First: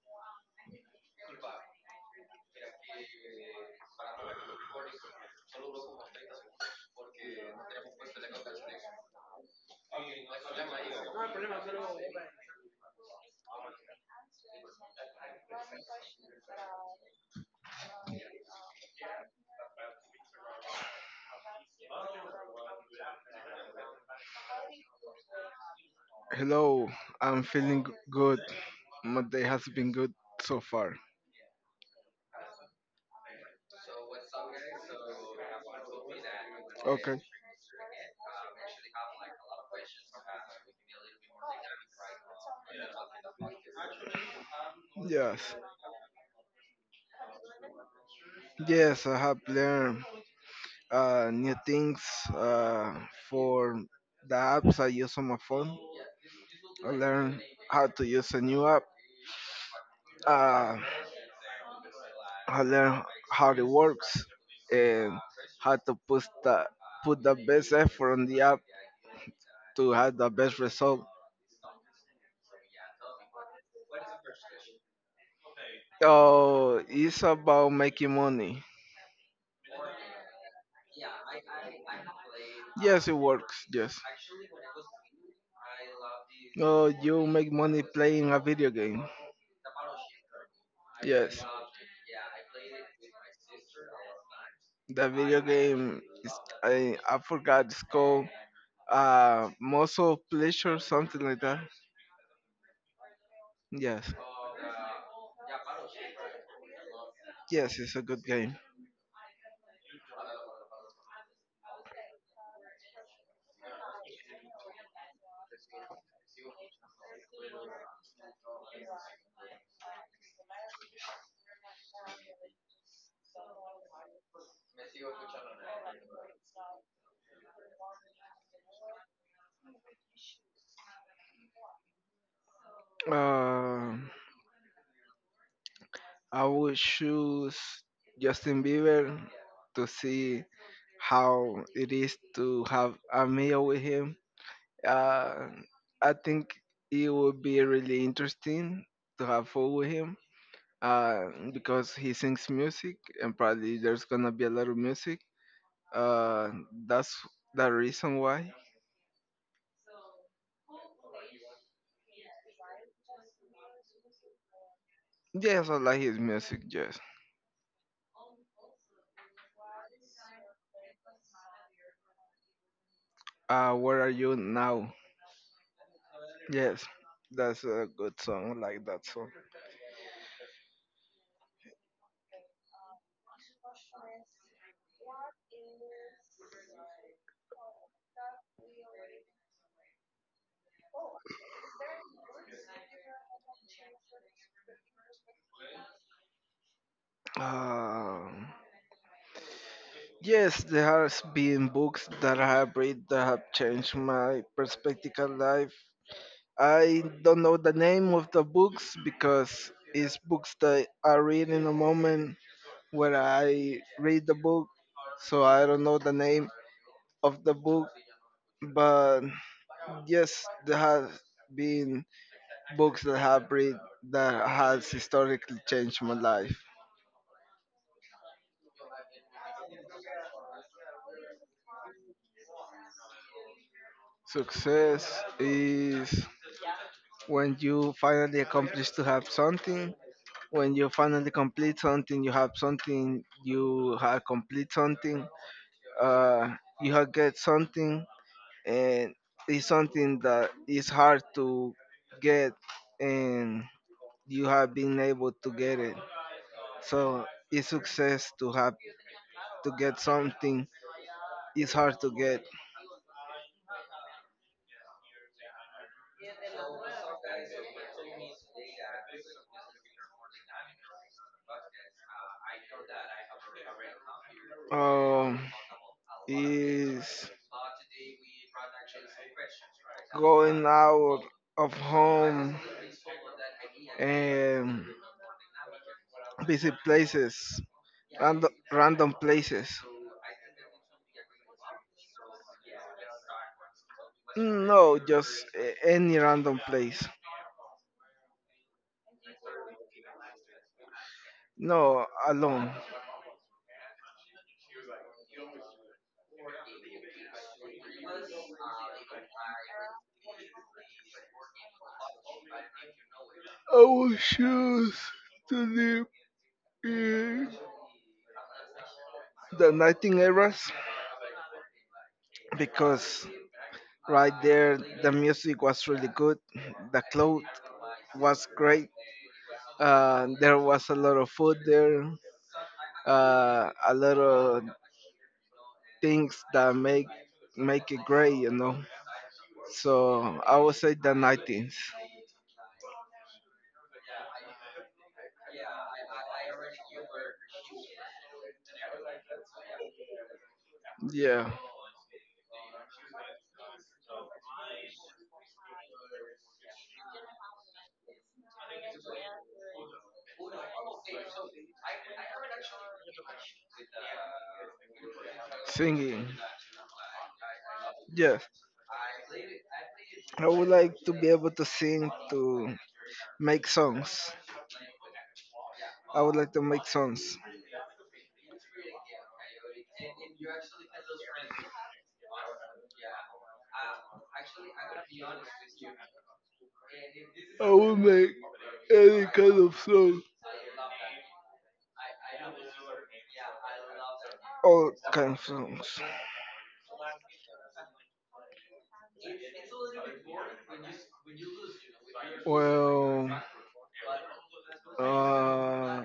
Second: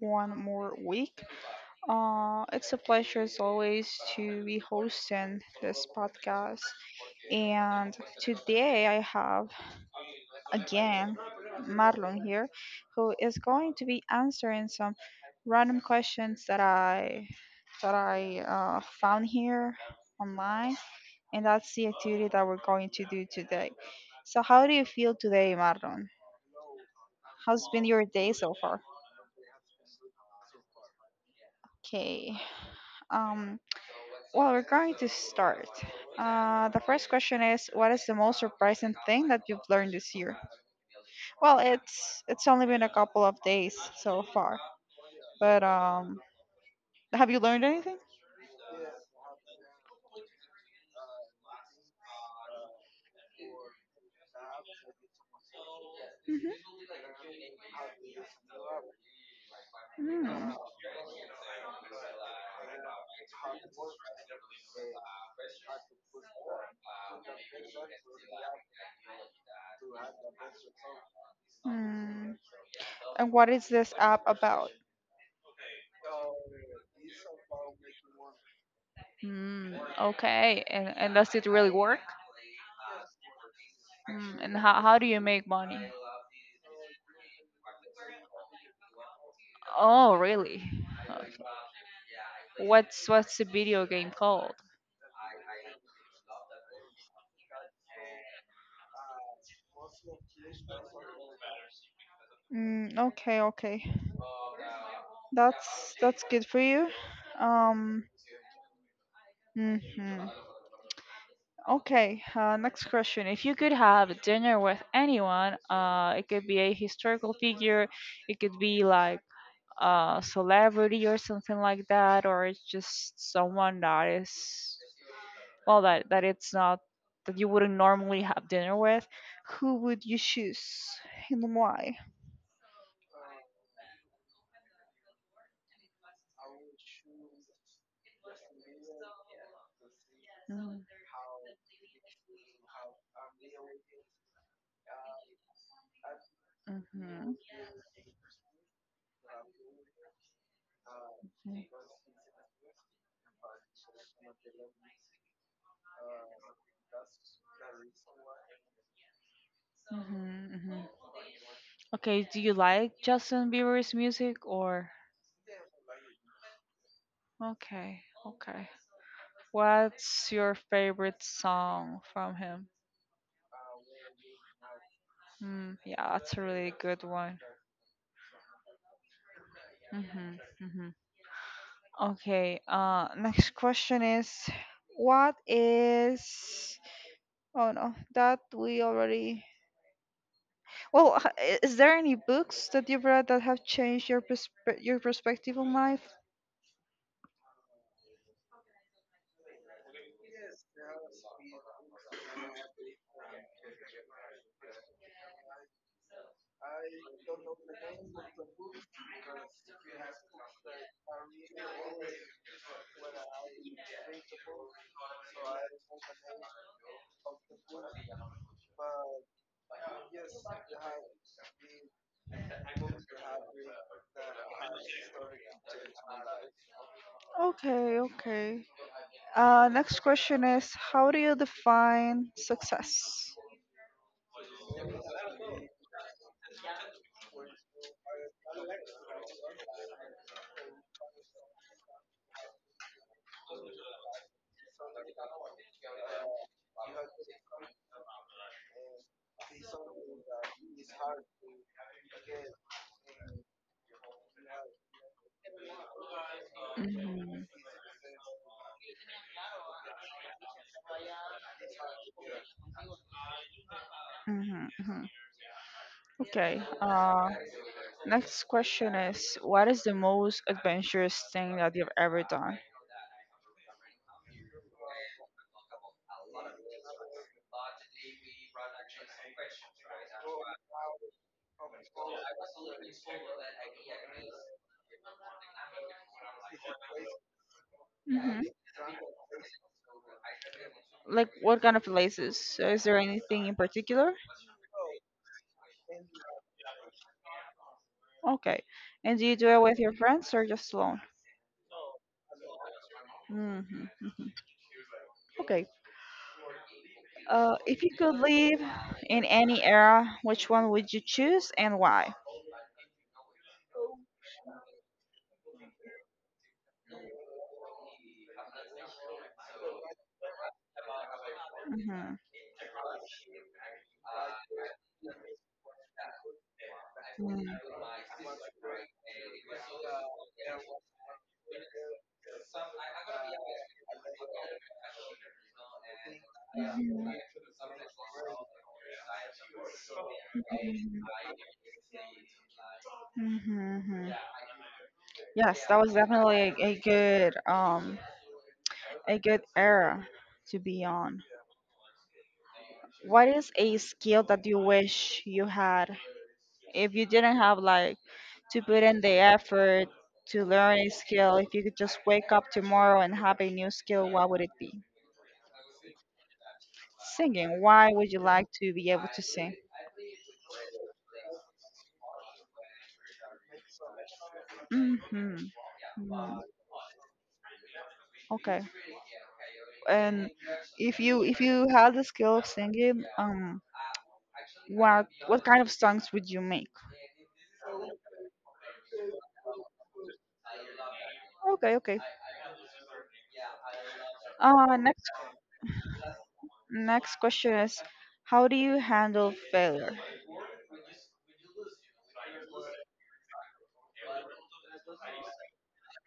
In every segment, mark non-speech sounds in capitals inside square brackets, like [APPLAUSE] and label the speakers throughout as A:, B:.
A: one more week. It's a pleasure as always to be hosting this podcast. And today I have again Marlon here who is going to be answering some random questions that I found here online and that's the activity that we're going to do today. So how do you feel today, Marlon?
B: Hello, I'm
A: How's
B: feeling
A: been your day
B: good.
A: so far?
B: My day has been good so far.
A: Okay. Um, well, we're going to start. The first
B: Okay.
A: question is, what is the most surprising thing that you've learned this year? Well, it's only been a couple of days so far,
B: Yes.
A: but have you learned anything?
B: Yes, I have learned new things uh, for the apps I use on my phone.
A: Hmm.
B: I learned how to use a new app.
A: Mm.
B: Uh, I learned how it works and how to put the best effort on the app to have the best result.
A: Mm. And what is this app about?
B: Oh, it's about making money.
A: Hmm. Okay. And does it really work?
B: Yes, it works. Yes.
A: And how do you make money?
B: Oh, you make money playing a video game.
A: Oh, really? Okay.
B: Yes.
A: What's the video game called?
B: The video game is, I forgot it's called muscle pleasure, something like that.
A: Mm, okay, okay.
B: Yes.
A: That's good for you.
B: Yes, it's a
A: Um,
B: good game.
A: mhm. Okay, next question. If you could have dinner with anyone, it could be a historical figure, it could be like celebrity or something like that, or it's just someone that is, well, that it's not that you wouldn't normally have dinner with. Who would you choose, and why?
B: Uh, I would choose Justin Bieber to see
A: Mm-hmm.
B: how it is to have a meal with him. Uh, I think it
A: Mm-hmm.
B: would be really interesting to have food with him, uh, because he sings music and probably there's gonna be a lot of music. Uh, that's the reason why.
A: Mm-hmm. Okay, do you like Justin Bieber's music, or?
B: Yes, I like his music. Yes.
A: Okay, okay, what's your favorite song from him?
B: Where are you now?
A: Yeah, that's a really
B: Yes,
A: good one.
B: that's a good song. I like that song.
A: Mm-hmm. Mm-hmm. Okay, next question is, what is. Oh no, that we already. Well, is there any books that you've read that have changed your your perspective on life?
B: Uh, Yes, there has been books that I have read that have changed my perspective on life. I don't know the name of the books because it's books that I read in a moment where I read the book, so I don't know the name of the book. But yes, there has been books that I have read that has historically changed my life.
A: Okay, okay. Next question is, how do you define success?
B: Success is when you finally accomplish to have something. When you finally complete something, you have something, you have complete something, uh you have get something, and it's something that is hard to get, and you have been able to get it, so
A: Mhm.
B: it's success to have to get something, it's hard to get.
A: Mhm, mhm. Okay. Next question is, what is the most adventurous thing that you've ever done?
B: Um, is going out of home and visit places,
A: Hmm.
B: random places.
A: Like, what kind of places? So is there anything in particular?
B: No, just any random place.
A: Okay. And do you do it with your friends or just alone?
B: No, alone.
A: Hmm. Hmm. Okay. If you could live in any era, which one would you choose and why?
B: I will choose to live in the Nightingales
A: Hmm.
B: because right there the music was really good, the cloth was great, there was a lot of food there, a lot of things that
A: Hmm.
B: make
A: Hmm.
B: make it great, you know. So I would say the 19th.
A: Hmm. Hmm. Yes, that was definitely a good era to be on.
B: Yeah.
A: What is a skill that you wish you had? If you didn't have like to put in the effort to learn a skill, if you could just wake up tomorrow and have a new skill, what would it be?
B: Singing.
A: Singing. Why would you
B: Yes,
A: like to be able to sing?
B: I would like to be able to sing, to make songs.
A: Mm-hmm.
B: I would
A: Mm-hmm.
B: like to make songs.
A: Okay. And if you had the skill of singing, what kind of songs would you make?
B: I will make any kind of song.
A: Okay, okay. Uh,
B: All
A: next
B: kind of songs.
A: next question is, how do you handle failure?
B: Well, Uh,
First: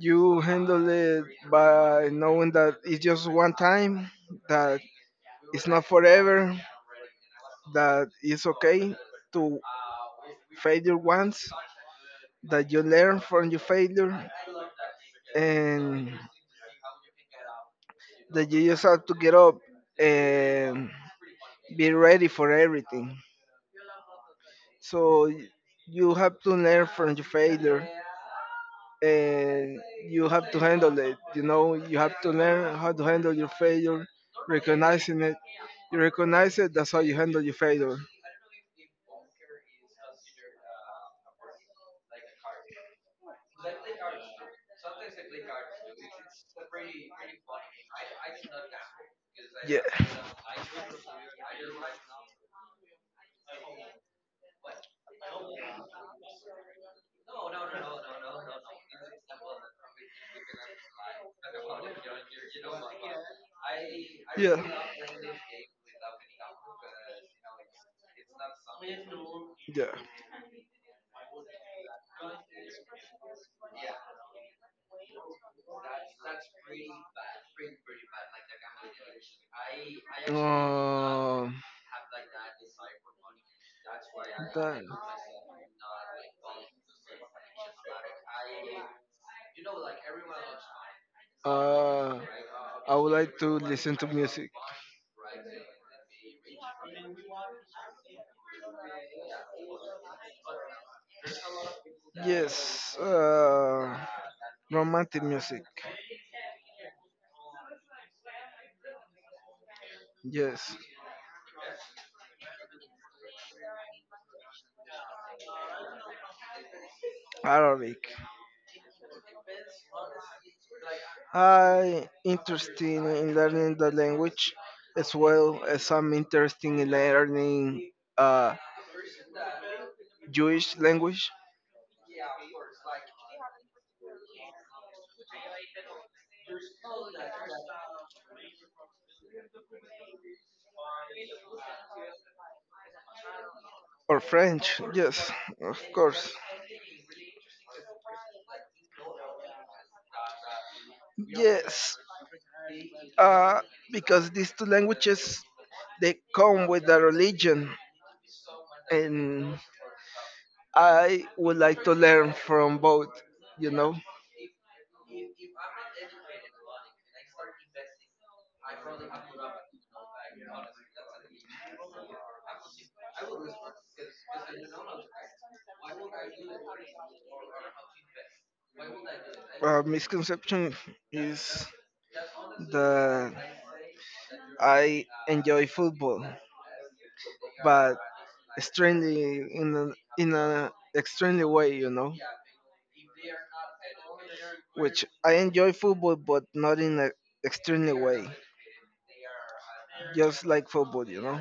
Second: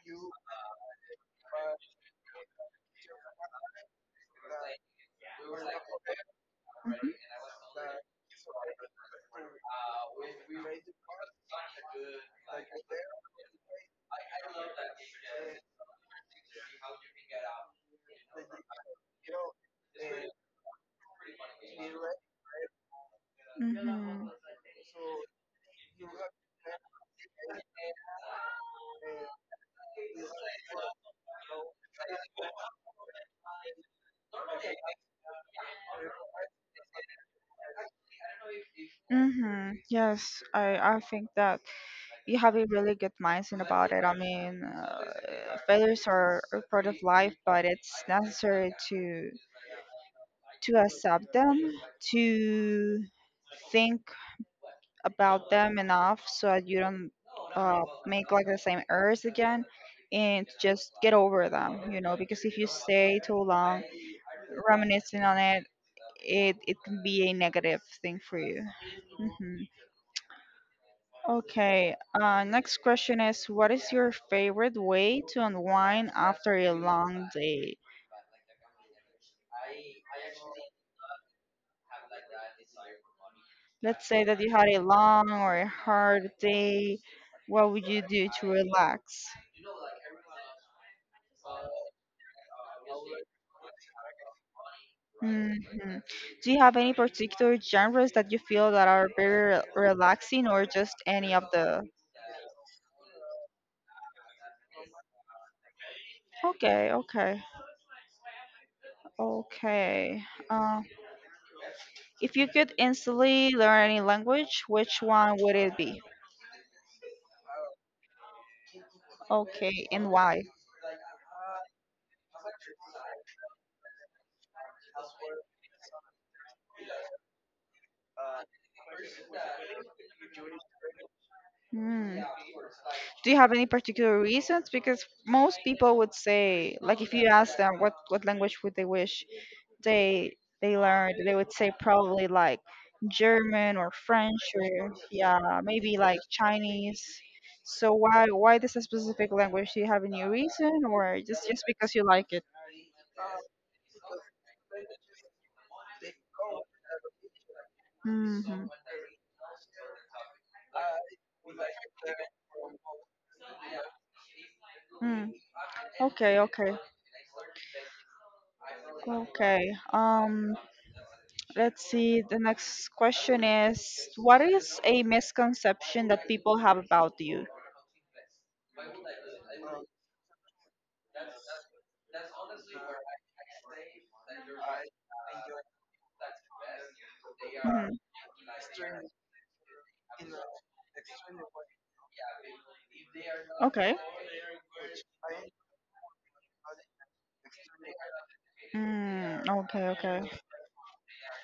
B: you handle it by knowing that it's just one time, that it's not forever,
A: Mhm.
B: that it's okay to failure once, that you learn from your failure, and that you just have to get up and be ready for everything.
A: Mhm.
B: So you have to learn from your failure, and you have to handle it. You know, you have to learn how to handle your failure, recognizing it. You recognize it, that's how you handle your failure.
A: Mm-hmm. Yes, I think that you have a really good mindset about it. I mean, failures are a part of life, but it's necessary to
B: Yeah.
A: to accept them, to think about them enough so that you don't make like the same errors again, and just get over them. You know, because if you stay too long
B: Yeah.
A: reminiscing on it, it can be a negative thing for you. Hmm.
B: Yeah.
A: Okay, next question is, what is your favorite way to unwind after a long day? Let's say that you
B: Uh,
A: had
B: that-
A: a long or a hard day. What would you do to relax?
B: uh, I would like to listen to music.
A: Hmm. Do you have any particular genres that you feel that are very relaxing, or just any of the?
B: Yes, romantic music.
A: Okay, okay, okay.
B: Yes,
A: Uh, If you could instantly learn any language, which one would it be?
B: Arabic.
A: Okay, and why?
B: I interested in learning the language, as well as I'm interested in learning, uh, Jewish language.
A: Hmm. Do you have any particular reasons? Because most people would say, like, if you ask them what language would they wish they they learned, they would say probably like German or
B: Or
A: French
B: French,
A: or
B: yes,
A: yeah,
B: of
A: maybe like
B: course.
A: Chinese. So why this specific language? Do you have any reason, or just because
B: Yes,
A: you like it?
B: uh, because these two languages, they come with a religion,
A: Mhm.
B: and I would like to learn from both. You know.
A: Mm. Okay, okay, okay. Um, let's see. The next question is, what is a misconception that people have about you?
B: Misconception is that I enjoy football,
A: Mhm.
B: but extremely, in an extremely way, you know.
A: Okay.
B: Which I enjoy football, but not in an extremely way.
A: Mm, okay, okay.
B: Just like football, you know.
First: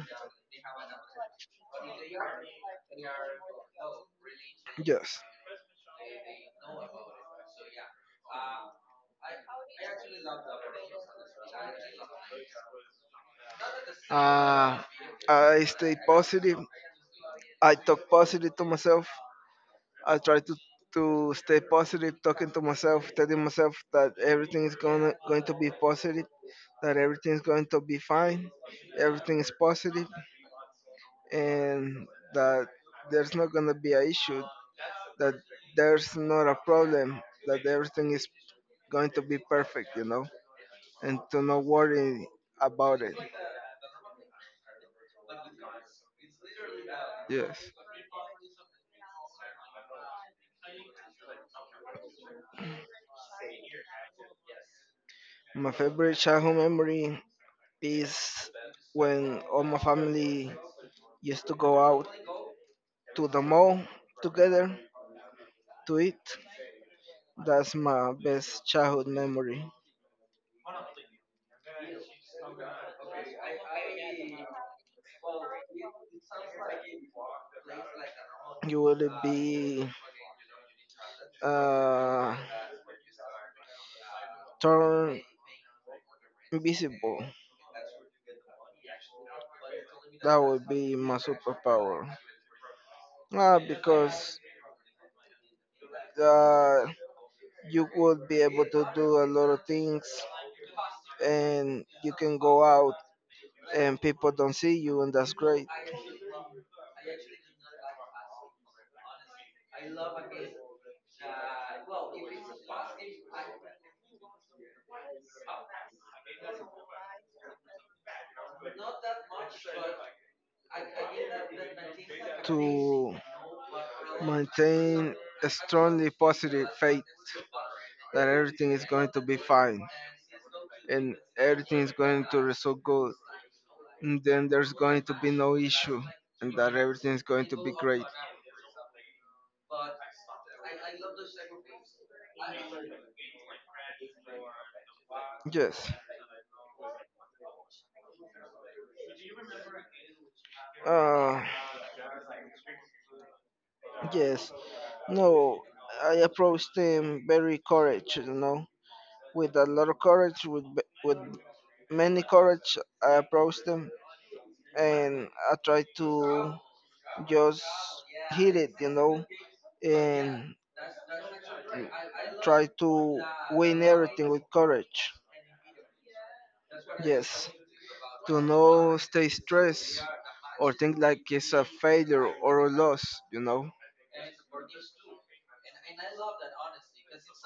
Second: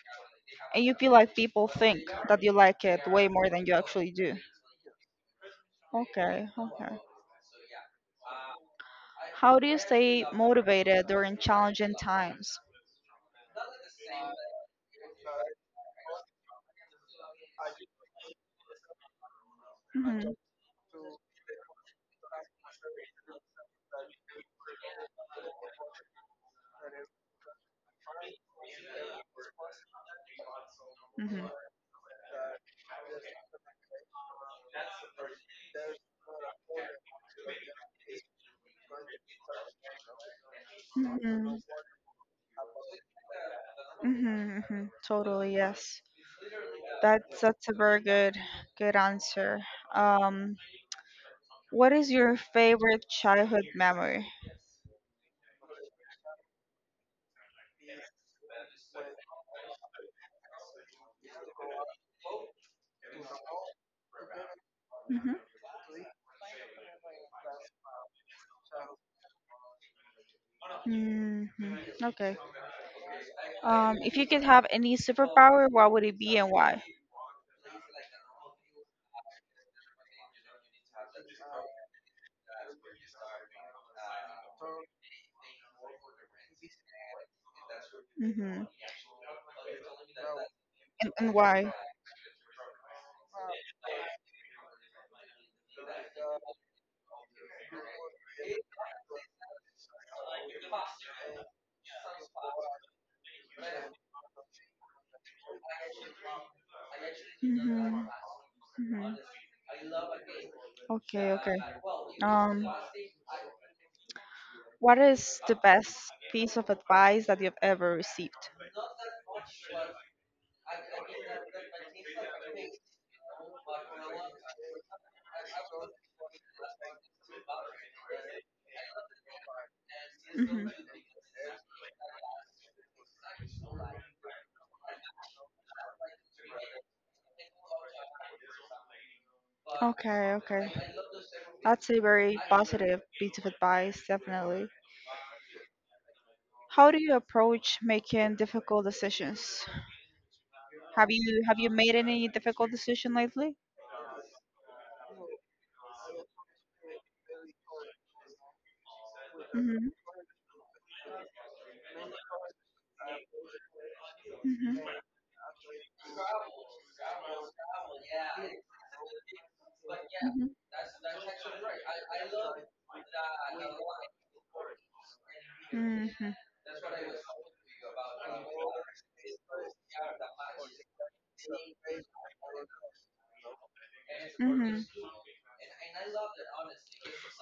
A: And you feel like people think that you like it way more than you actually do.
B: Yes.
A: Okay, okay. How do you stay motivated during challenging times?
B: Uh, I stay positive. I talk positive to myself. I
A: Hmm.
B: try to stay positive, talking to myself, telling myself that everything is going to be positive, that everything is going to be fine, everything is positive, and that there's not going to be an issue, that there's not a problem, that everything is going to be perfect, you know, and to
A: Hmm.
B: not worry about it.
A: Hmm. Hmm. Hmm. Totally, yes. That's
B: Yes,
A: a very good answer. Um, What is your favorite childhood memory?
B: my favorite childhood memory is when all my family used to go out to the mall together
A: Mhm.
B: to eat. That's my best childhood memory.
A: Hmm. Okay. If you could have any superpower, what would it be and why?
B: You would be, uh, turn invisible.
A: Hmm.
B: That would be
A: And,
B: my
A: and why?
B: superpower. Because, uh, you would be able to do a lot of things and you can go out and people don't see you and that's great.
A: Hmm. Hmm. Okay, okay. Um, What is the best piece of advice that you've ever received?
B: To maintain a strongly positive faith that everything is going to be fine,
A: Hmm.
B: and everything is going to result good, and then there's going to be no issue, and that everything is going to be great.
A: Okay, okay. That's a very positive piece of advice, definitely.
B: Yes.
A: How do you approach making difficult decisions? Have
B: uh
A: you have you made any difficult decision lately?
B: yes. No, I approached him very courage, you know, with a lot
A: Hmm.
B: of courage, with many courage, I approached them
A: Hmm.
B: and I tried to
A: Mhm.
B: just hit it, you know, and
A: Mhm.
B: try to win everything with courage.
A: Mhm.
B: Yes, to not stay stressed or think like it's a failure or a loss, you know.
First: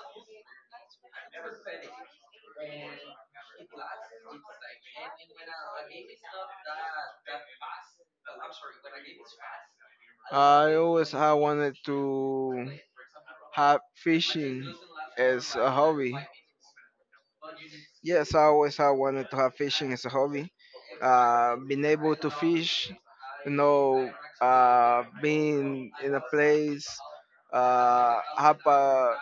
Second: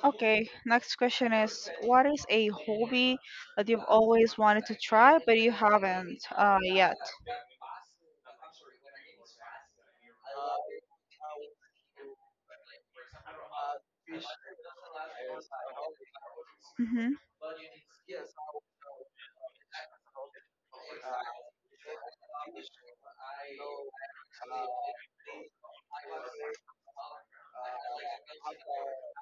A: Okay, next question is, what is a hobby that you've always wanted to try but you haven't yet?
B: I always I wanted to have fishing as a hobby.
A: Mm-hmm.
B: Yes, I always I wanted to have fishing as a hobby. Being able to fish, you know, being in a place, have a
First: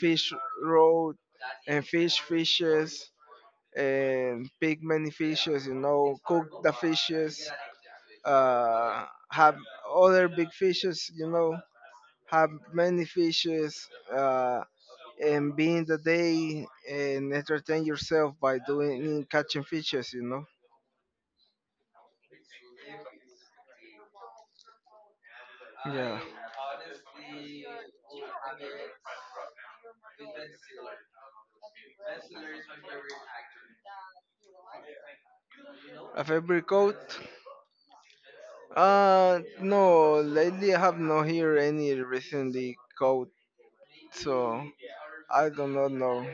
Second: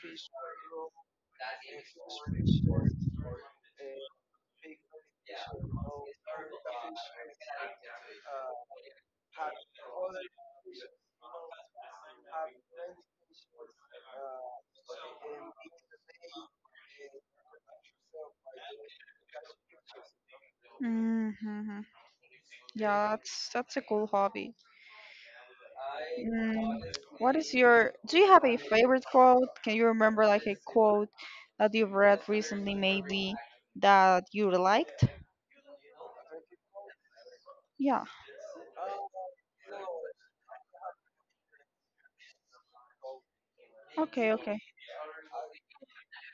B: fish road and fish fishes and pick many fishes, you know, cook the fishes, uh, have other big fishes, you know, have many fishes, uh, and be in the day and entertain yourself by doing catching fishes, you know.
A: Mm-hmm. Yeah, that's a cool hobby.
B: Yeah.
A: Mm, what is your, do you have a favorite quote? Can you remember like a quote that you've read recently, maybe, that you liked?
B: A favorite coat.
A: Yeah.
B: No, lately I have not heard any recently coat,
A: Okay,
B: so
A: okay.
B: I do not know.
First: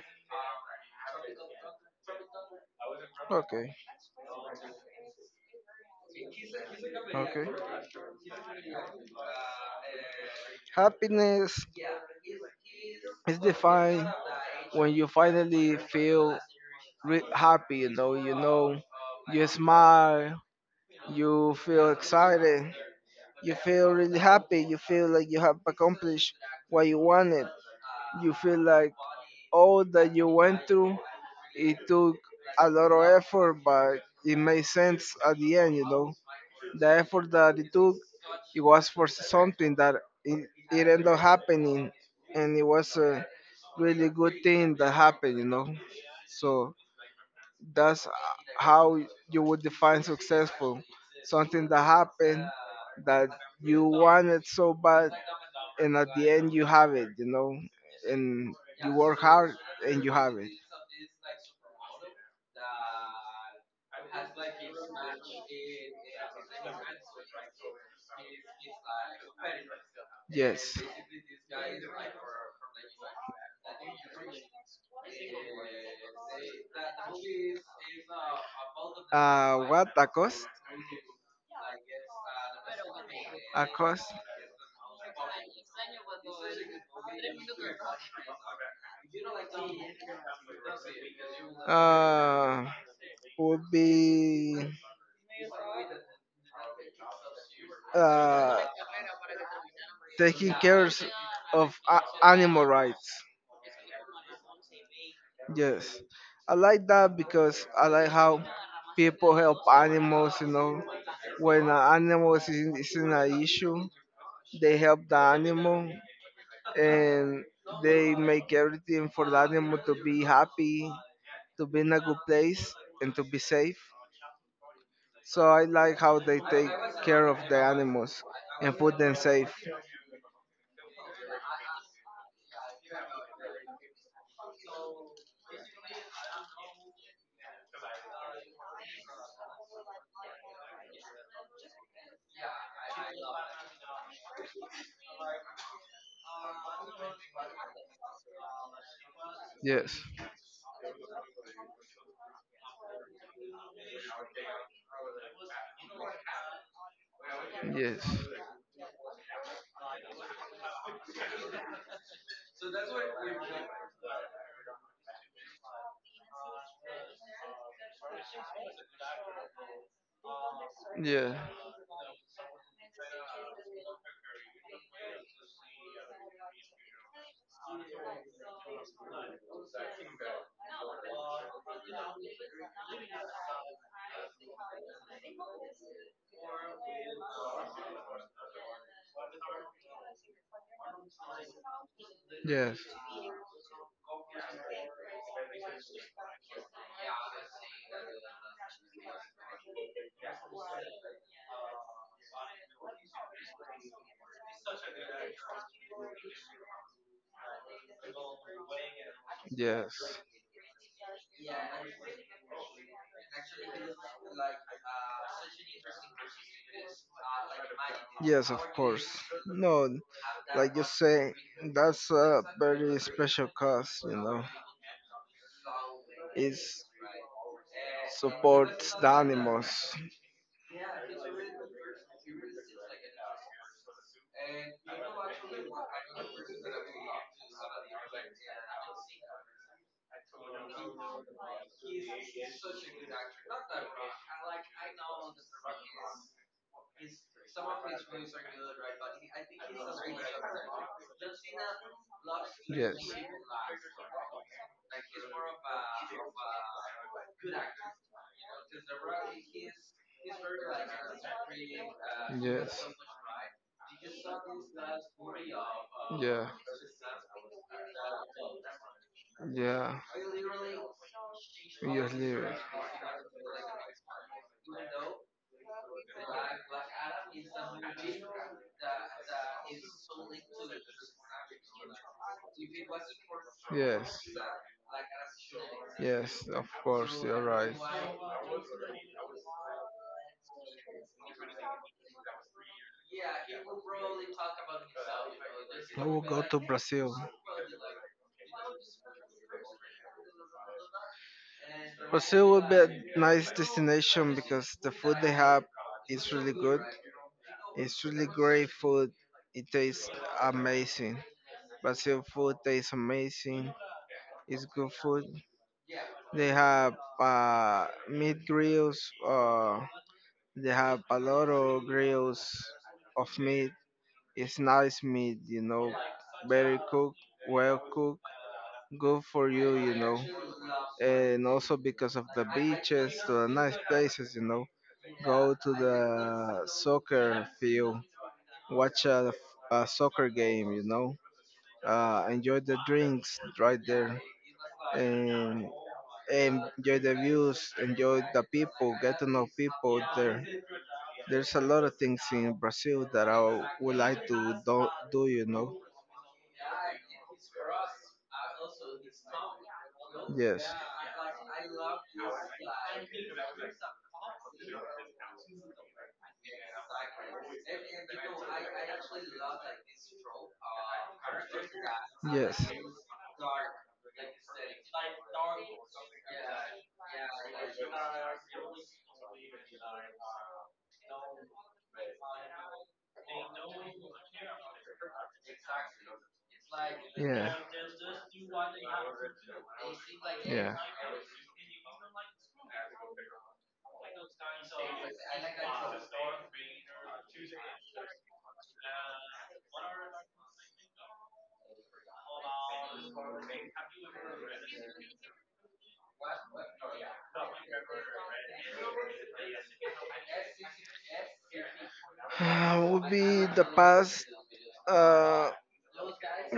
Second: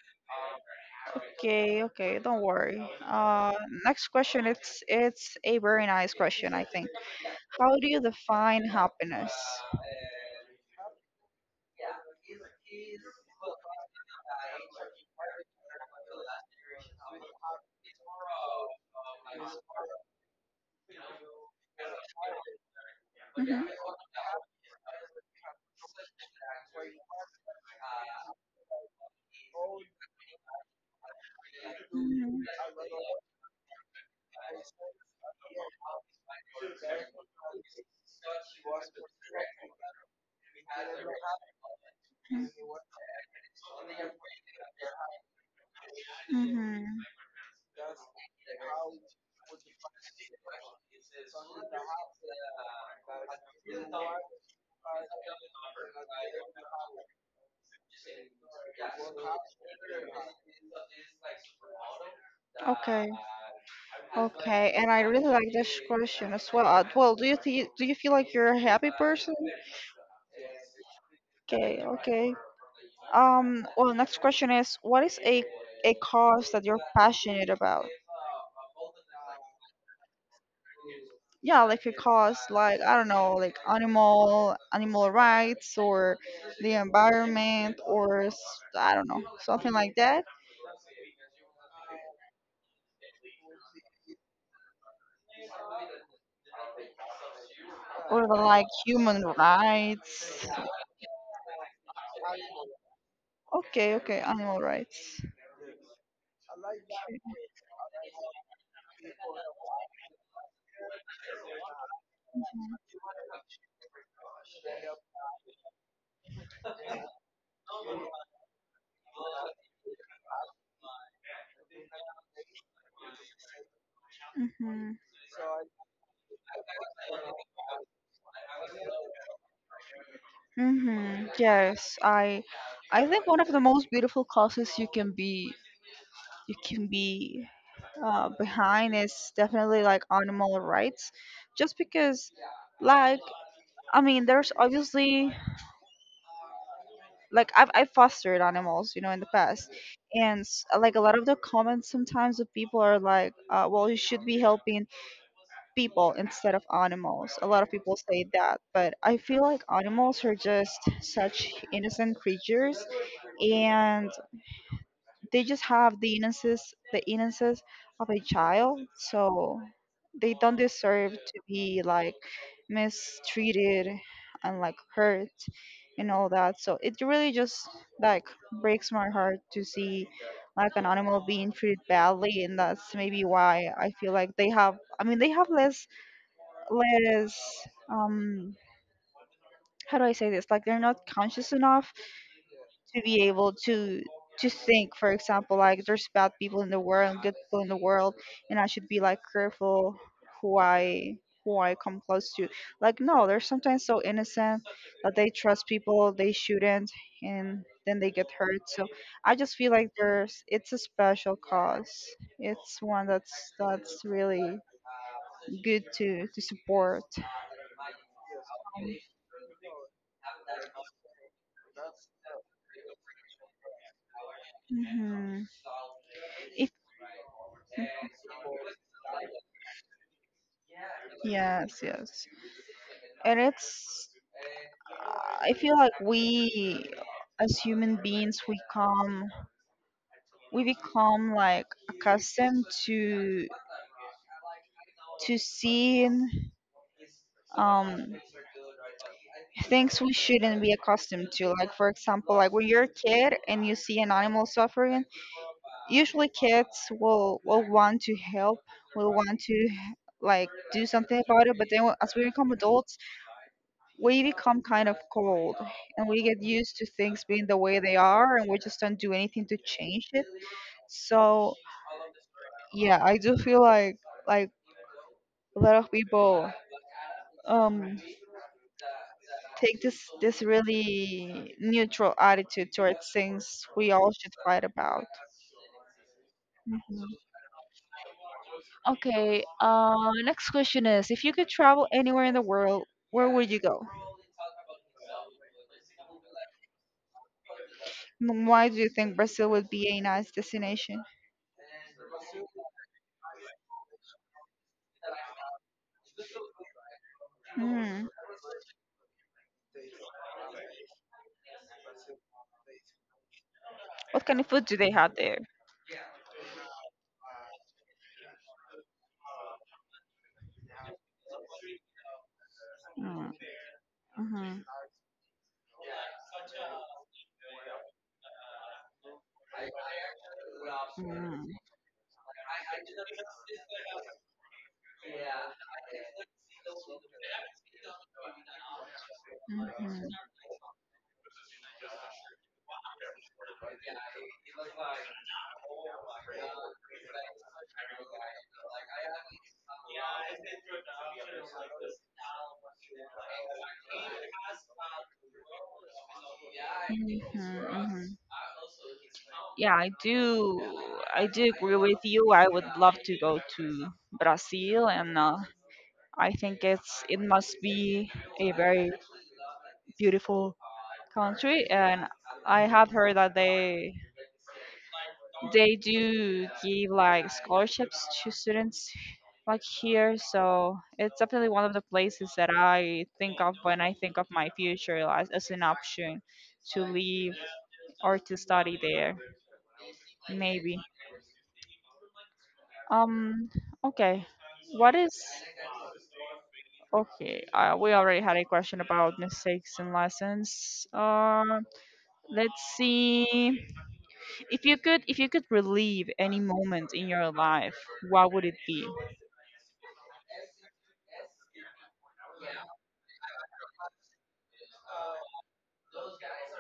A: Okay, okay, don't worry. Uh,
B: Okay.
A: next question, it's a very nice question, I think.
B: Okay.
A: How do you define happiness?
B: Happiness is defined when you finally feel happy, you know, you smile, you feel excited, you
A: Mhm,
B: feel really happy, you feel like you have accomplished what you wanted. You feel like all that you went through, it took a lot of effort, but it made sense at the end, you know the effort that it took, it was for something that, it ended up happening,
A: mhm,
B: and it was a really good thing that happened, you know. So
A: mhm.
B: that's how you would define successful, something that happened that you wanted so bad, and at the end you have it, you know, and you work hard and you have it.
A: Okay. Okay, and I really like this question as well. Well, do you do you feel like you're a happy person?
B: Yes.
A: Okay, okay. Well, next question is, what is a cause that you're passionate about?
B: What? A cost?
A: Yeah, like a cause, like, I don't know, like
B: A cost,
A: animal rights, or the environment, or I don't know, something like that.
B: uh, would be,
A: Or the,
B: uh,
A: like, human rights.
B: taking care of animal rights.
A: Okay, okay, animal rights.
B: Yes, I like that because I like how people help animals. You know, when an animal is in,
A: Mhm.
B: is in an issue, they help the animal and they make everything for the animal to be happy, to be in a good place, and to be safe.
A: Mm-hmm.
B: So I like how they take care of the animals and put them safe.
A: Mm-hmm. Yes, I think one of the most beautiful causes you can be, you can be behind is definitely like animal rights, just because, like, I mean, there's obviously, like, I've fostered animals, you know, in the past,
B: Yes,
A: and like, a lot of the comments sometimes of people are like, well, you should be helping people instead of animals. A lot of people
B: yes,
A: say that, but I feel like animals are just such innocent creatures, and they just have the innocence of a child, so they don't deserve
B: yeah,
A: to be like mistreated and like hurt and all that, so it really just like breaks my heart to see like an animal being treated badly, and that's maybe why I feel like they have I mean they have less um how do I say this, like they're not conscious enough
B: yes,
A: to be able to think, for example, like there's bad people in the world and good people in the world, and I should be like careful who i who I come close to, like, no, they're sometimes so innocent that they trust people they shouldn't, and then they get hurt, so I just feel like
B: yes.
A: there's it's a special cause, it's one that's really good to support.
B: Yes, of
A: Um,
B: course. No, like you say, that's a very special cause, you know.
A: Mhm.
B: It
A: If Mhm.
B: supports the animals.
A: Yes, yes, and it's I feel like we, as human beings, we come, we become like accustomed to seeing um things we shouldn't be accustomed to, like, for example, like when you're a
B: Yes,
A: kid and you see an animal suffering, usually kids will want to help, will want to, like, do something about it, but then, as we become
B: yes,
A: adults, we become kind of cold, and we get
B: yeah,
A: used to things being the way they are, and we just don't do anything to
B: yeah.
A: change it, so
B: Yes, leave it.
A: yeah, I do feel like, like a lot of people, um take this really neutral attitude towards things we all
B: Yes.
A: should fight about.
B: Yes, of
A: Mm-hmm.
B: course, you're right.
A: Okay. Next question is, if you could travel anywhere in the world, where would you go?
B: We will go to Brazil.
A: And why do you think Brazil would be a nice destination?
B: Brazil would be a nice destination because the food they have is really good. It's
A: Hmm.
B: really great food. It tastes amazing. Brazil food tastes amazing.
A: What kind of food
B: It's
A: do they
B: good
A: have
B: food.
A: there?
B: They have, meat grills. Uh, They have a lot of grills of
A: Mm,
B: meat.
A: mhm,
B: It's nice meat, you know. Very cooked, well cooked, good for you, you know. And
A: mm,
B: also because of the beaches, to the nice places, you know. Go to the soccer field, watch a
A: mhm.
B: soccer game, you know. Enjoy the drinks right there. And enjoy the views, enjoy the people, get to know people there. There's a lot of things in Brazil that I would like to do, do you know?
A: Mhm, mhm. Yeah, I do.
B: Yes.
A: I do agree with you. I would love to go to Brazil, and I think it must be a very beautiful country. And I
B: Yes.
A: have heard that they do give like scholarships to students like here, so it's definitely one of the places that I think of when I think of my future as an option to leave,
B: Yeah.
A: or to study there
B: Yeah.
A: maybe. um okay, what is okay, we already had a question about mistakes and lessons, let's see. If you could, relive any moment in your life, what would it be?
B: Would be the past. Uh,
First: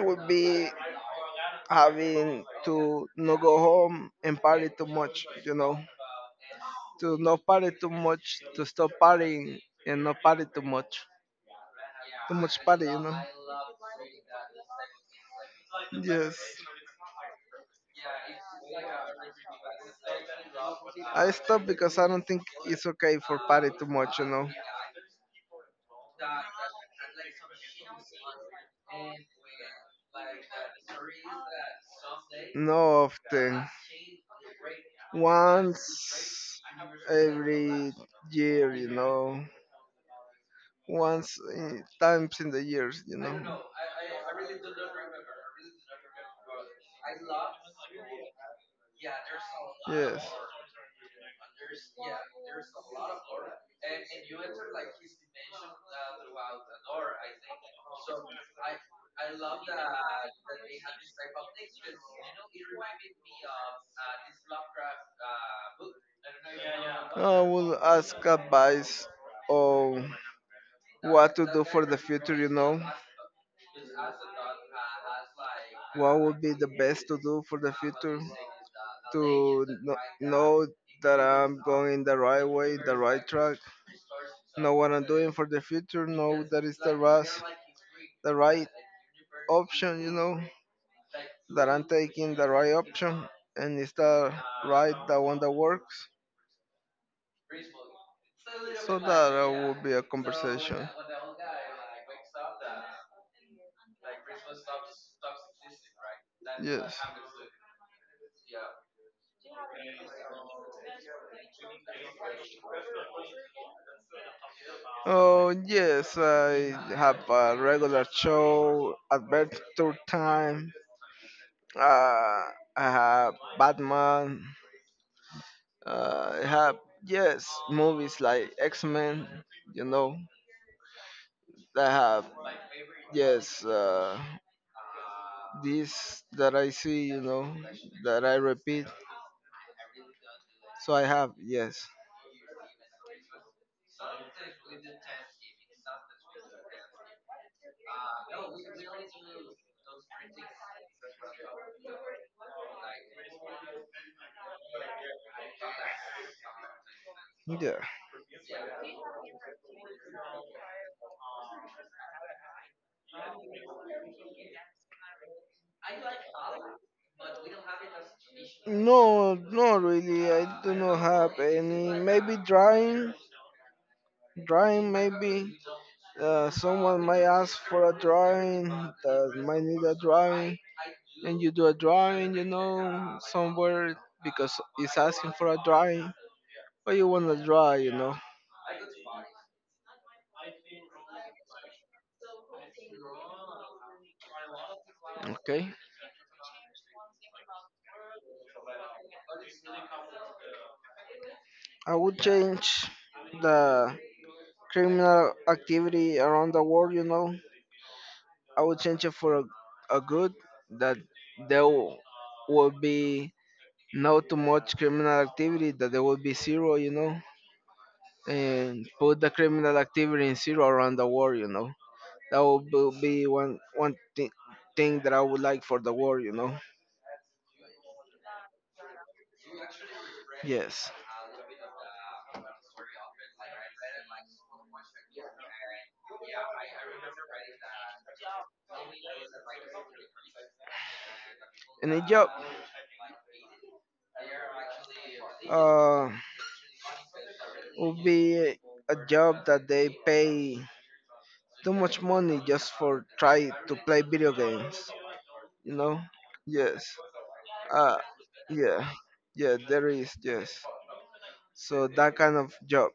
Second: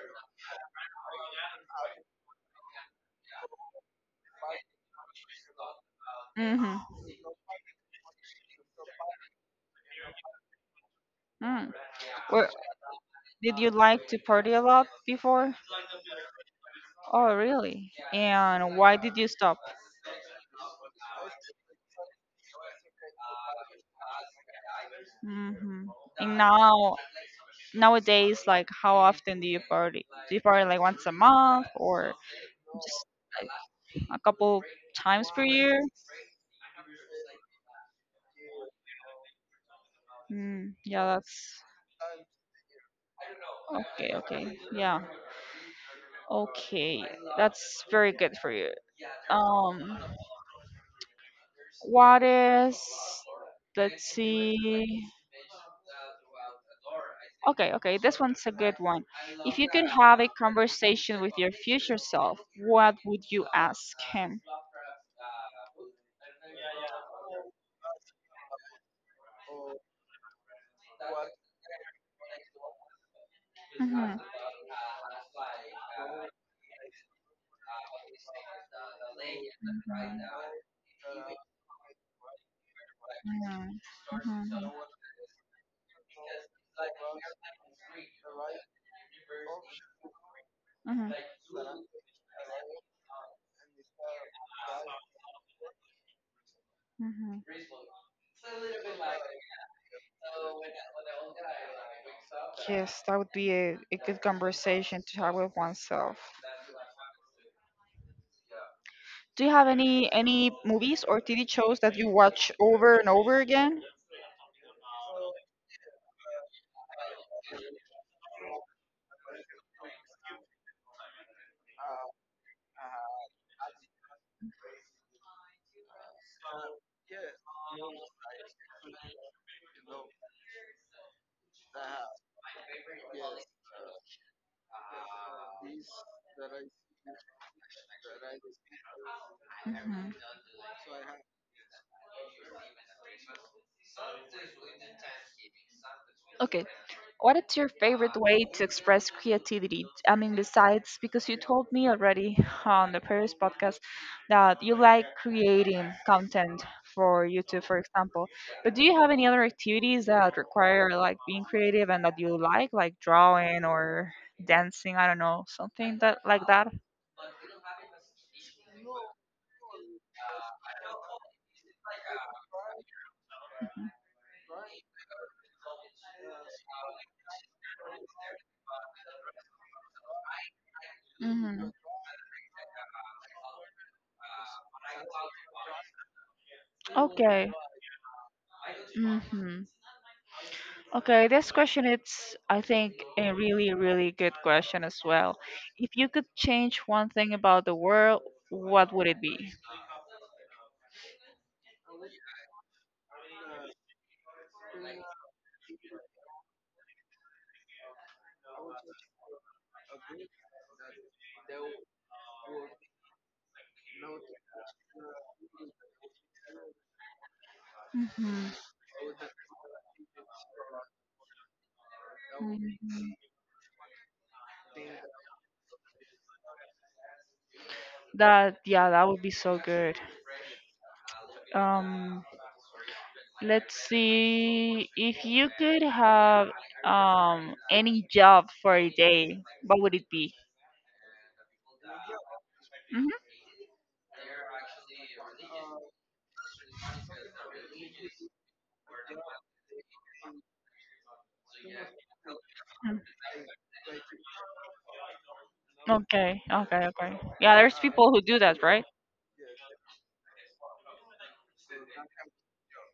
B: would be having to not go home and party too much. You know,
A: Mhm.
B: to not party too much, to stop partying and not party too much.
A: Mm.
B: Too
A: Where
B: much party, you know.
A: did you like to party a lot before?
B: Yes.
A: Oh, really? And why did you stop?
B: I stop because I don't think it's okay for party too much, you know.
A: Mhm. And now, nowadays, like, how often do you party? Do you party like once a month, or
B: Not often.
A: a couple times per year?
B: Once every year, you know.
A: Yeah,
B: Once
A: that's
B: in, times in the years, you know.
A: okay. Okay. Yeah. Okay. That's very good for you. Um,
B: Yes.
A: what is? Let's see. Okay, okay, this one's a good one. If you could have a conversation with your future self, what would you ask him?
B: I will ask advice. Oh. What to do for the future, you know?
A: Mhm.
B: What would be the best to do for the future? To
A: Mhm.
B: know that I'm going the right way, the right track,
A: Mhm.
B: know what I'm doing for the future, know that it's the right option, you know,
A: Mhm.
B: that I'm taking the right option and it's the right, the one that works.
A: Mhm. Mhm.
B: So that, will be a conversation.
A: Yes, that would be a good conversation to have with oneself.
B: Yes.
A: Do you have any movies or TV shows that you watch over and over again?
B: Oh, yes, I have a regular show, Adventure Time. Uh, I have Batman. I have, yes, movies like X Men, you know. I have, yes, this that I see, you know, that I repeat.
A: Mhm.
B: So I have, yes.
A: Okay. What is your favorite way to express creativity? I mean, besides, because you told me already on the previous podcast that you like creating content for YouTube, for
B: Yeah.
A: example. But do you have any other activities that require like being creative and that you like drawing or dancing? I don't know, something that like that.
B: No, no, really. I do not have any. Maybe drawing, drawing. Maybe, someone might ask for a drawing. That might need a drawing, and
A: Mhm.
B: you do a
A: Mhm.
B: drawing. You know, somewhere because it's asking for a drawing, but you want to
A: Okay.
B: draw. You know.
A: Hmm. Okay, this question, it's, I think, a really really good question as well.
B: Okay.
A: If you could change one thing about the world, what would it be?
B: I would change the criminal activity around the world. You know, I would change it for a good, that there will be no too much criminal activity, that there will be zero, you know,
A: Hmm.
B: and put the criminal activity in zero around the world, you know. That would be thing that I would like for the world, you know.
A: That yeah, that would be so good.
B: Yes.
A: Um, let's see. If you could have any job for a day, what would it be?
B: And a job
A: Hmm.
B: uh, would be a job that they pay too much money just for try to play video games you know
A: Okay,
B: yes.
A: okay, okay. Yeah, there's
B: uh
A: people who do that,
B: yeah,
A: right?
B: yeah there is, yes, so that kind of job.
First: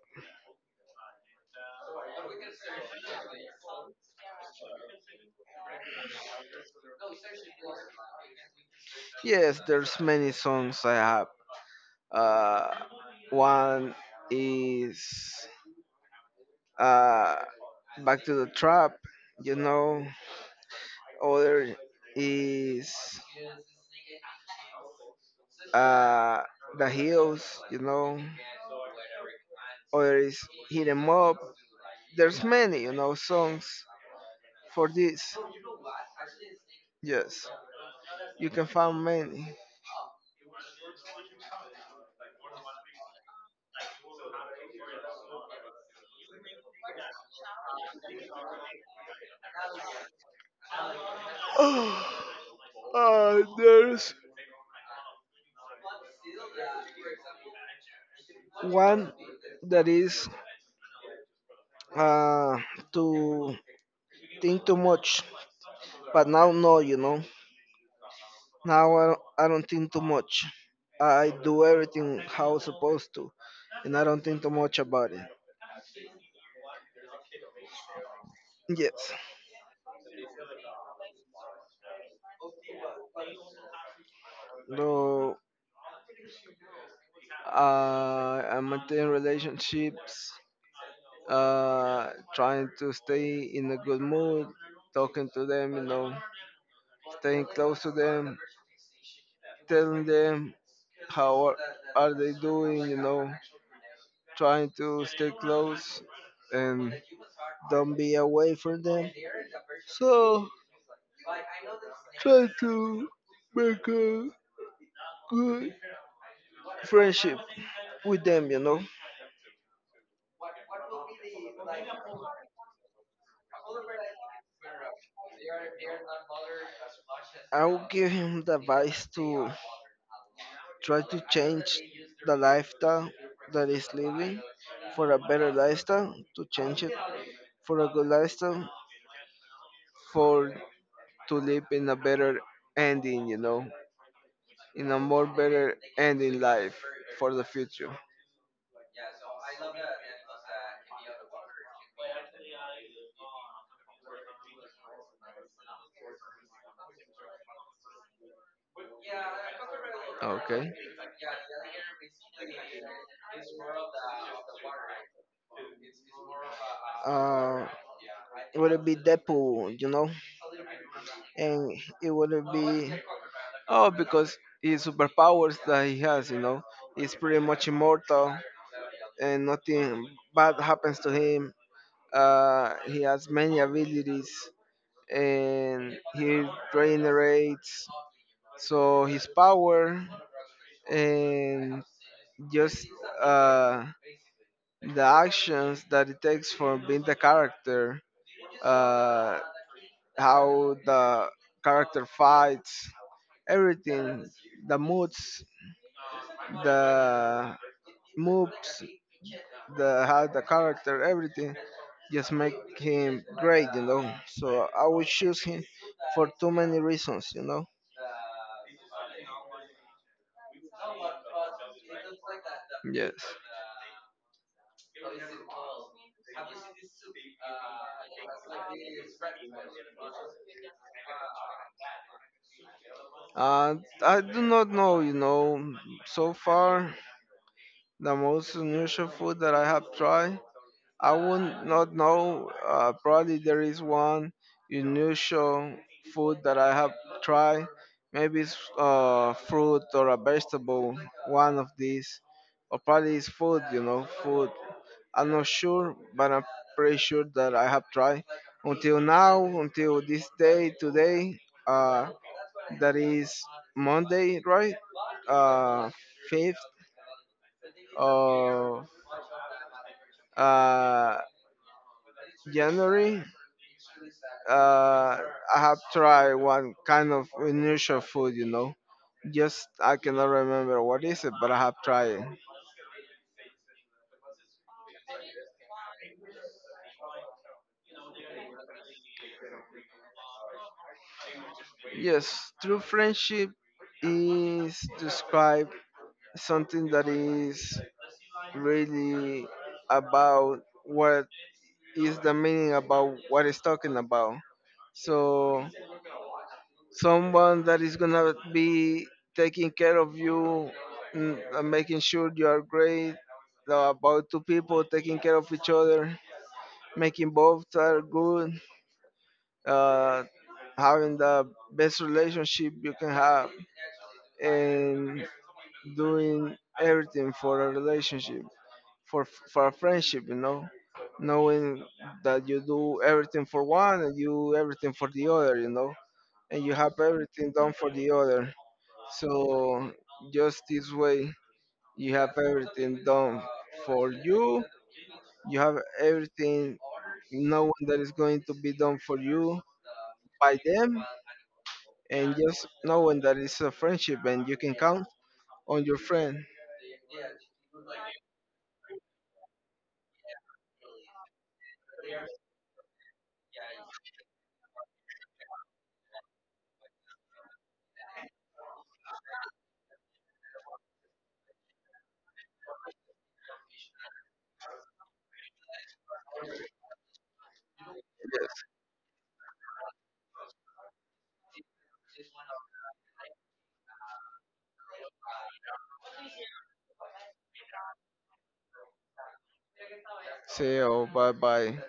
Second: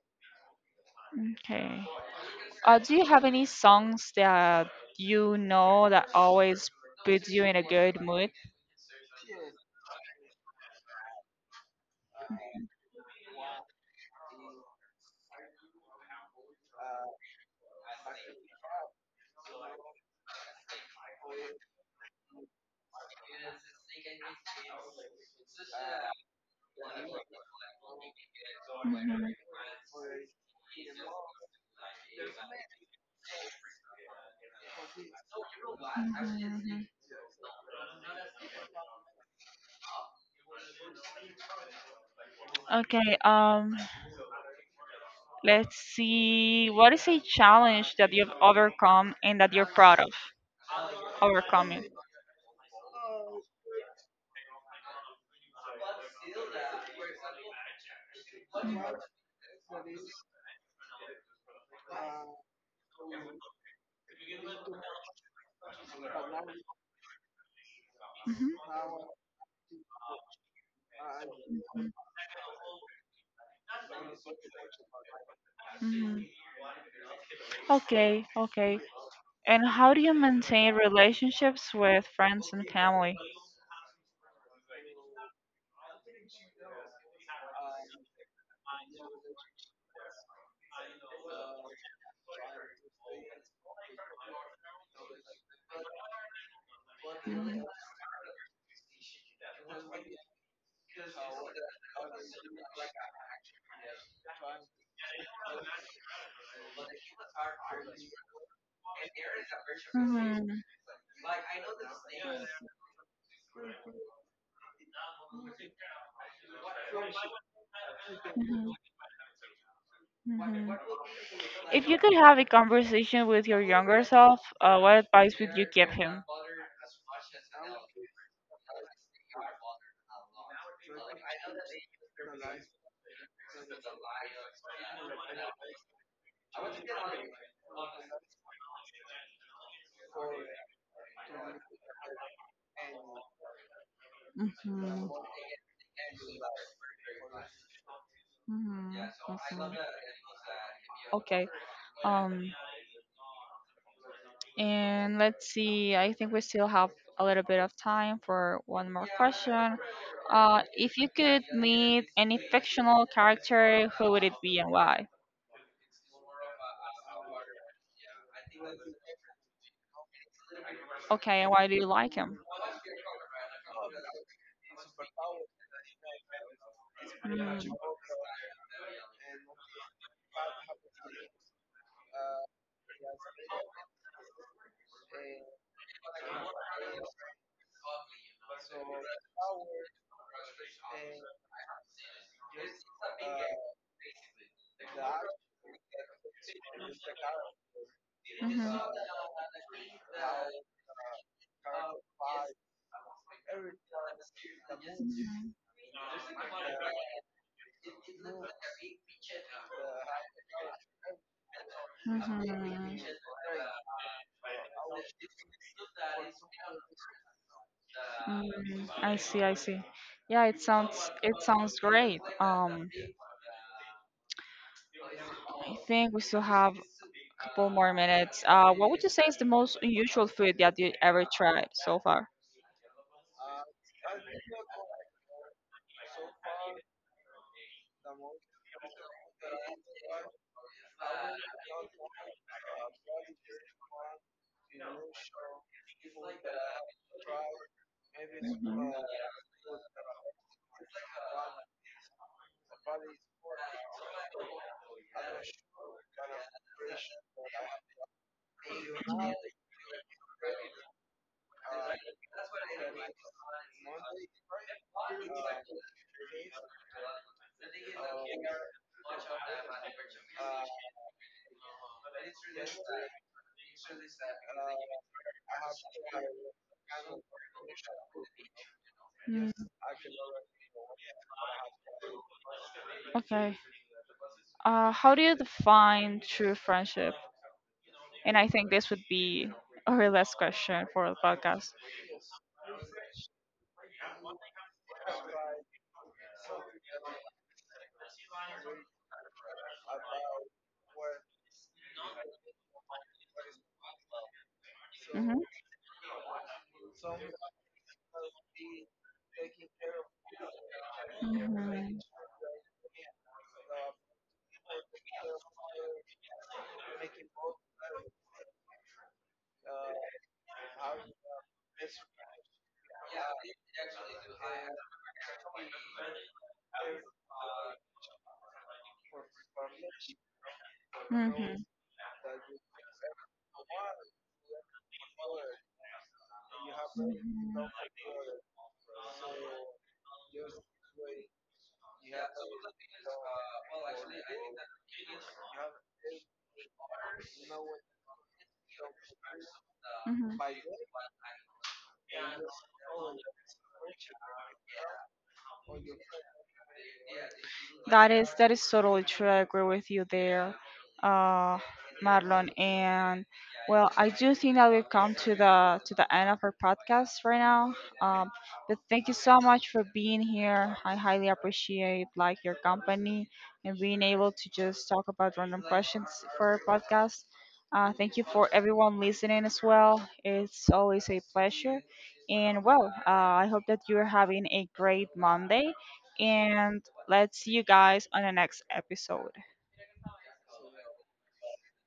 A: Okay. Do you have any songs that, you know, that always puts you in a good mood?
B: Yes, there's many songs I have. uh One is, uh Back to the Trap, you know. Other is, uh the Hills, you know.
A: Mhm,
B: Other is Hit 'Em Up. There's many, you know, songs for this.
A: mhm, mhm.
B: Yes, you can find many.
A: Okay, let's see. What is a challenge that you've overcome and that you're proud of overcoming?
B: [GASPS] [SIGHS] There's
A: Mm-hmm.
B: one that is, uh, to think too much, but now no, you know.
A: Hmm.
B: Now I don't think too much. I do everything how I'm supposed to, and I don't think too much about it.
A: Hmm. Okay, okay.
B: Yes.
A: And how do you maintain relationships with friends and family?
B: So I maintain relationships, uh, trying to stay in a good mood, talking to them, you know, staying
A: Hmm.
B: close to them, telling them how are they doing, you know, trying to stay close and don't be away from them.
A: Hmm.
B: So
A: Hmm.
B: try to make a good friendship with them, you
A: Hmm.
B: know.
A: If you could have a conversation with your younger self, what advice would you give him?
B: I'll give him the advice to try to change the lifestyle that is living for a better lifestyle, to change it for a good lifestyle, for to live in a better ending, you know, in a
A: Mhm.
B: more better ending life for the future.
A: Mhm. Mhm. Okay. Um, and let's see. I think we still have a little bit of time for one more question. Uh,
B: Okay.
A: if you could meet any fictional character, who would it be and why?
B: Uh, would it be Deadpool, you know?
A: Okay, and why
B: And
A: do you
B: it
A: like
B: would
A: him?
B: be, oh, because his superpowers that he has, you know, he's pretty much immortal and nothing bad happens to him. He has many abilities and he generates so his power, and just, uh, the actions that it takes for being the character,
A: Mm-hmm.
B: uh, how the character fights, everything, the moods, the moves, the how the character, everything just make
A: Mhm.
B: him great, you know. So I would choose him for too many reasons, you know.
A: Mm, I see, I see. Yeah, it sounds great.
B: Yes.
A: I think we still have a couple more minutes. What would you say is the most unusual food that you ever tried so far?
B: Uh, I do not know, you know, so far the most unusual food that I have tried, I would not know. Probably there is one unusual food that I have tried. Maybe it's
A: Mhm.
B: fruit or a vegetable, one of these. Or probably it's food, you know, food. I'm not sure, but I'm pretty sure that I have tried. Until now, until this day, today, uh, that is Monday, right? Uh, 5th of uh, January, uh, I have tried one kind of unusual food, you know.
A: Mm.
B: Just I cannot remember what is it, but I have tried it.
A: Okay. How do you define true friendship? And I think this would be our last question for the podcast.
B: Yes, true friendship is describe something that is really about what is the meaning about what it's talking about.
A: Hmm.
B: So someone that is gonna be taking care of you, mm, and making
A: Hmm.
B: sure you are great. About two people taking care of each other, making both are good, uh, having the best relationship you can have, and doing everything for a relationship, for for a friendship, you know,
A: Hmm.
B: knowing that you do everything for one and you everything for the other, you know, and you have everything done for the other. So just this way, you have everything done for you. You have everything, knowing that is going to be done for you
A: Hmm. Hmm.
B: by them, and just knowing that it's a friendship and you can count on your friend. Yes.
A: That is totally true. I agree with you there, uh, Marlon. And, well, I do think that we've come to the end of our podcast right now. Um, but thank you so much for being here. I highly appreciate like your company and being able to just talk about random questions for our podcast. Thank you for everyone listening as well. It's always a pleasure. And, well, I hope that you're having a great Monday and let's see you guys on the next episode.
B: Say, oh, bye bye.